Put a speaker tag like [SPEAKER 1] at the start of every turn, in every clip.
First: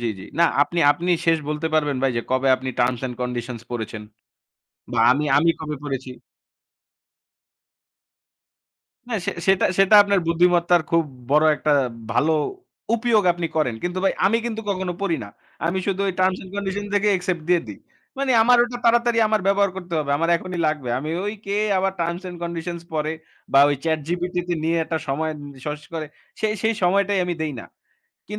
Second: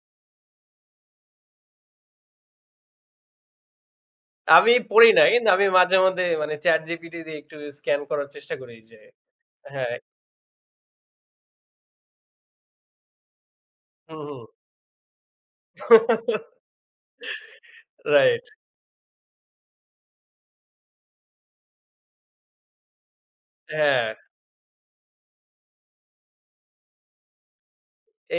[SPEAKER 1] জি, জি। না আপনি, আপনি শেষ বলতে পারবেন ভাই যে, কবে আপনি Terms and Conditions পড়েছেন?
[SPEAKER 2] আমি
[SPEAKER 1] বা
[SPEAKER 2] পড়ি
[SPEAKER 1] আমি,
[SPEAKER 2] নাই কিন্তু
[SPEAKER 1] আমি
[SPEAKER 2] আমি
[SPEAKER 1] কবে
[SPEAKER 2] মাঝে,
[SPEAKER 1] পড়েছি?
[SPEAKER 2] মাঝে মানে ChatGPT দিয়ে একটু স্ক্যান করার চেষ্টা করি যে
[SPEAKER 1] হ্যাঁ, সে সেটা, সেটা
[SPEAKER 2] হ্যাঁ।
[SPEAKER 1] আপনার বুদ্ধিমত্তার খুব বড় একটা ভালো উপোয়োগ আপনি করেন। কিন্তু ভাই
[SPEAKER 2] হু,
[SPEAKER 1] আমি
[SPEAKER 2] হুম।
[SPEAKER 1] কিন্তু কখনো পড়ি না। আমি শুধু ওই Terms and Conditions দেকে accept দিয়ে দেই। মানে
[SPEAKER 2] রাইট।
[SPEAKER 1] আমার ওটা তাড়াতাড়ি আমার ব্যবহার করতে হবে, আমার এখনই লাগবে। আমি ওই কে আবার Terms and Conditions পড়ে? বা ওই
[SPEAKER 2] হ্যাঁ।
[SPEAKER 1] ChatGPT তে নিয়ে একটা সময় সস করে? সেই, সেই সময়টাই আমি দেই না।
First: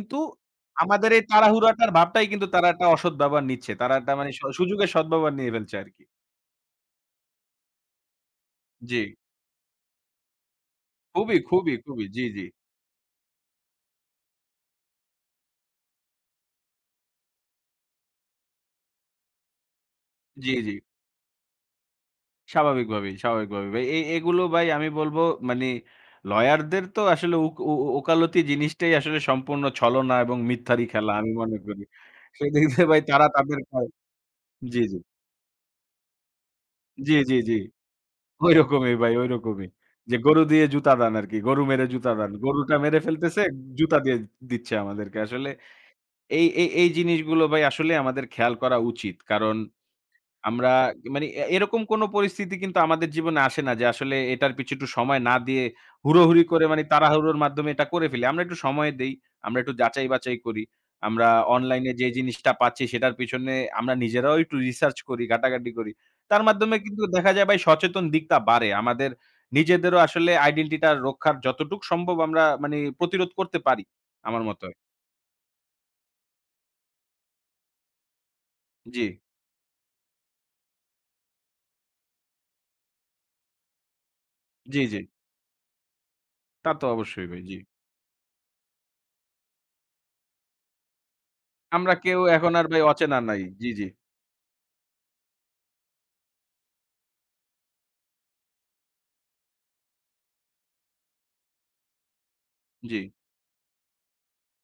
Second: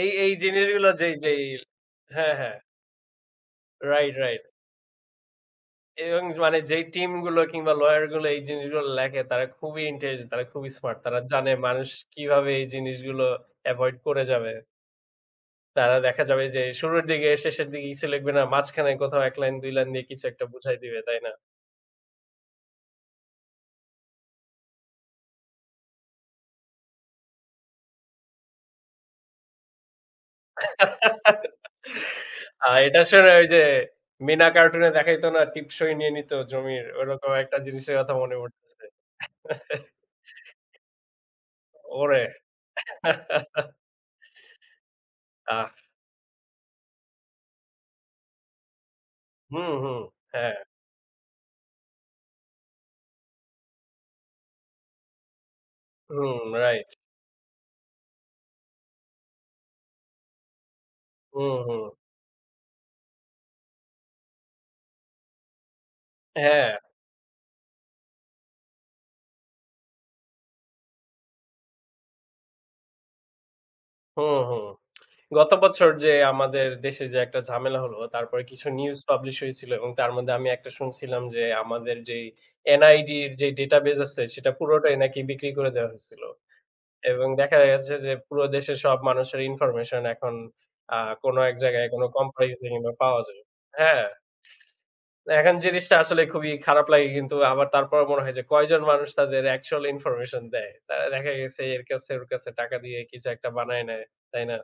[SPEAKER 2] এই, এই জিনিসগুলো
[SPEAKER 1] আমাদের
[SPEAKER 2] যেই,
[SPEAKER 1] এই
[SPEAKER 2] যেই
[SPEAKER 1] তাড়াহুড়োটার ভাবটাই
[SPEAKER 2] হ্যাঁ,
[SPEAKER 1] কিন্তু
[SPEAKER 2] হ্যাঁ।
[SPEAKER 1] তারা একটা অসৎ ব্যবহার নিচ্ছে। তারা একটা
[SPEAKER 2] রাইট,
[SPEAKER 1] মানে স
[SPEAKER 2] রাইট।
[SPEAKER 1] সুযোগের সদ্ব্যবহার নিয়ে ফেলছে আরকি।
[SPEAKER 2] এবং মানে যেই টিমগুলো কিংবা lawyer গুলো এই জিনিসগুলো
[SPEAKER 1] জি।
[SPEAKER 2] লেখে তারা খুবই intelligent, তারা খুবই smart। তারা
[SPEAKER 1] খুবই,
[SPEAKER 2] জানে
[SPEAKER 1] খুবই,
[SPEAKER 2] মানুষ
[SPEAKER 1] খুবই। জি, জি।
[SPEAKER 2] কিভাবে এই জিনিসগুলো avoid করে যাবে। তারা দেখা যাবে যে, শুরুর দিকে শেষের দিকে কিছু লেখবে না। মাঝখানে কোথাও ১ লাইন ২ লাইন দিয়ে কিছু একটা
[SPEAKER 1] জি, জি।
[SPEAKER 2] বুঝায় দিবে, তাই না?
[SPEAKER 1] স্বাভাবিকভাবেই, স্বাভাবিকভাবেই। এ এইগুলো ভাই আমি বলব মানে lawyer দের তো আসলে উক উ, উ উকালতি জিনিসটাই আসলে সম্পূর্ণ ছলনা এবং মিথ্যারই খেলা আমি মনে করি। সেদিক
[SPEAKER 2] আ
[SPEAKER 1] দিয়ে ভাই
[SPEAKER 2] এটা
[SPEAKER 1] তারা
[SPEAKER 2] শুনে ওই
[SPEAKER 1] তাদের
[SPEAKER 2] যে,
[SPEAKER 1] কাজ
[SPEAKER 2] মিনা
[SPEAKER 1] জি,
[SPEAKER 2] কার্টুনে
[SPEAKER 1] জি।
[SPEAKER 2] দেখাইতো না টিপসই নিয়ে নিত জমির?
[SPEAKER 1] জি,
[SPEAKER 2] ওরকম
[SPEAKER 1] জি, জি।
[SPEAKER 2] একটা জিনিসের কথা মনে পড়তেছে।
[SPEAKER 1] ওইরকমই ভাই ওইরকমই। যে, গরু দিয়ে জুতা দান আরকি, গরু মেরে জুতা
[SPEAKER 2] ওরে!
[SPEAKER 1] দান। গরুটা মেরে ফেলতেছে, জুতা দিয়ে দিচ্ছে আমাদেরকে। আসলে
[SPEAKER 2] আহ!
[SPEAKER 1] এই, এই এই জিনিসগুলো ভাই আসলেই আমাদের খেয়াল করা উচিত। কারণ
[SPEAKER 2] হু, হুম, হ্যাঁ।
[SPEAKER 1] আমরা এ মানে এ এরকম কোন পরিস্থিতি কিন্তু আমাদের জীবনে আসে না যে, আসলে এটার পিছে একটু সময় না দিয়ে হুড়োহুড়ি
[SPEAKER 2] হুম,
[SPEAKER 1] করে মানে
[SPEAKER 2] রাইট।
[SPEAKER 1] তাড়াহুড়োর মাধ্যমে এটা করে ফেলি। আমরা একটু সময় দেই, আমরা একটু যাচাই-বাছাই করি। আমরা
[SPEAKER 2] হু,
[SPEAKER 1] অনলাইনে
[SPEAKER 2] হুম।
[SPEAKER 1] যে, জিনিসটা পাচ্ছি সেটার পিছনে আমরা নিজেরাও একটু research করি, ঘাটাঘাটি করি। তার
[SPEAKER 2] হ্যাঁ।
[SPEAKER 1] মাধ্যমে কিন্তু দেখা যায় ভাই সচেতন দিকটা বাড়ে। আমাদের নিজেদেরও আসলে আইডেন্টিটিটা রক্ষার যতটুকু সম্ভব আমরা মানে প্রতিরোধ করতে পারি
[SPEAKER 2] হুম,
[SPEAKER 1] আমার
[SPEAKER 2] হুম।
[SPEAKER 1] মতে।
[SPEAKER 2] গত বছর যে, আমাদের দেশে যে, একটা ঝামেলা হলো তারপরে কিছু নিউজ
[SPEAKER 1] জি।
[SPEAKER 2] পাবলিশ হইছিল। এবং তার মধ্যে আমি একটা শুনছিলাম যে, আমাদের যেই NID র যেই database আছে সেটা
[SPEAKER 1] জি,
[SPEAKER 2] পুরোটাই
[SPEAKER 1] জি।
[SPEAKER 2] নাকি বিক্রি করে দেওয়া হইছিল।
[SPEAKER 1] তা তো অবশ্যই
[SPEAKER 2] এবং
[SPEAKER 1] ভাই, জি।
[SPEAKER 2] দেখা গেছে যে, পুরো দেশের সব মানুষের information এখন আ কোন এক জায়গায়
[SPEAKER 1] আমরা
[SPEAKER 2] কোন
[SPEAKER 1] কেউ
[SPEAKER 2] company
[SPEAKER 1] এখন
[SPEAKER 2] কাছে
[SPEAKER 1] আর ভাই
[SPEAKER 2] কিংবা
[SPEAKER 1] অচেনা
[SPEAKER 2] পাওয়া
[SPEAKER 1] নাই।
[SPEAKER 2] যায়।
[SPEAKER 1] জি, জি।
[SPEAKER 2] হ্যাঁ। তো এখন জিনিসটা আসলে খুবই খারাপ লাগে কিন্তু আবার তারপরও মনে হয় যে, কয়জন মানুষ তাদের actual information দেয়? তারা দেখা গেছে এর কাছে ওর কাছে টাকা দিয়ে
[SPEAKER 1] জি।
[SPEAKER 2] কিছু একটা বানায় নেয়, তাই না?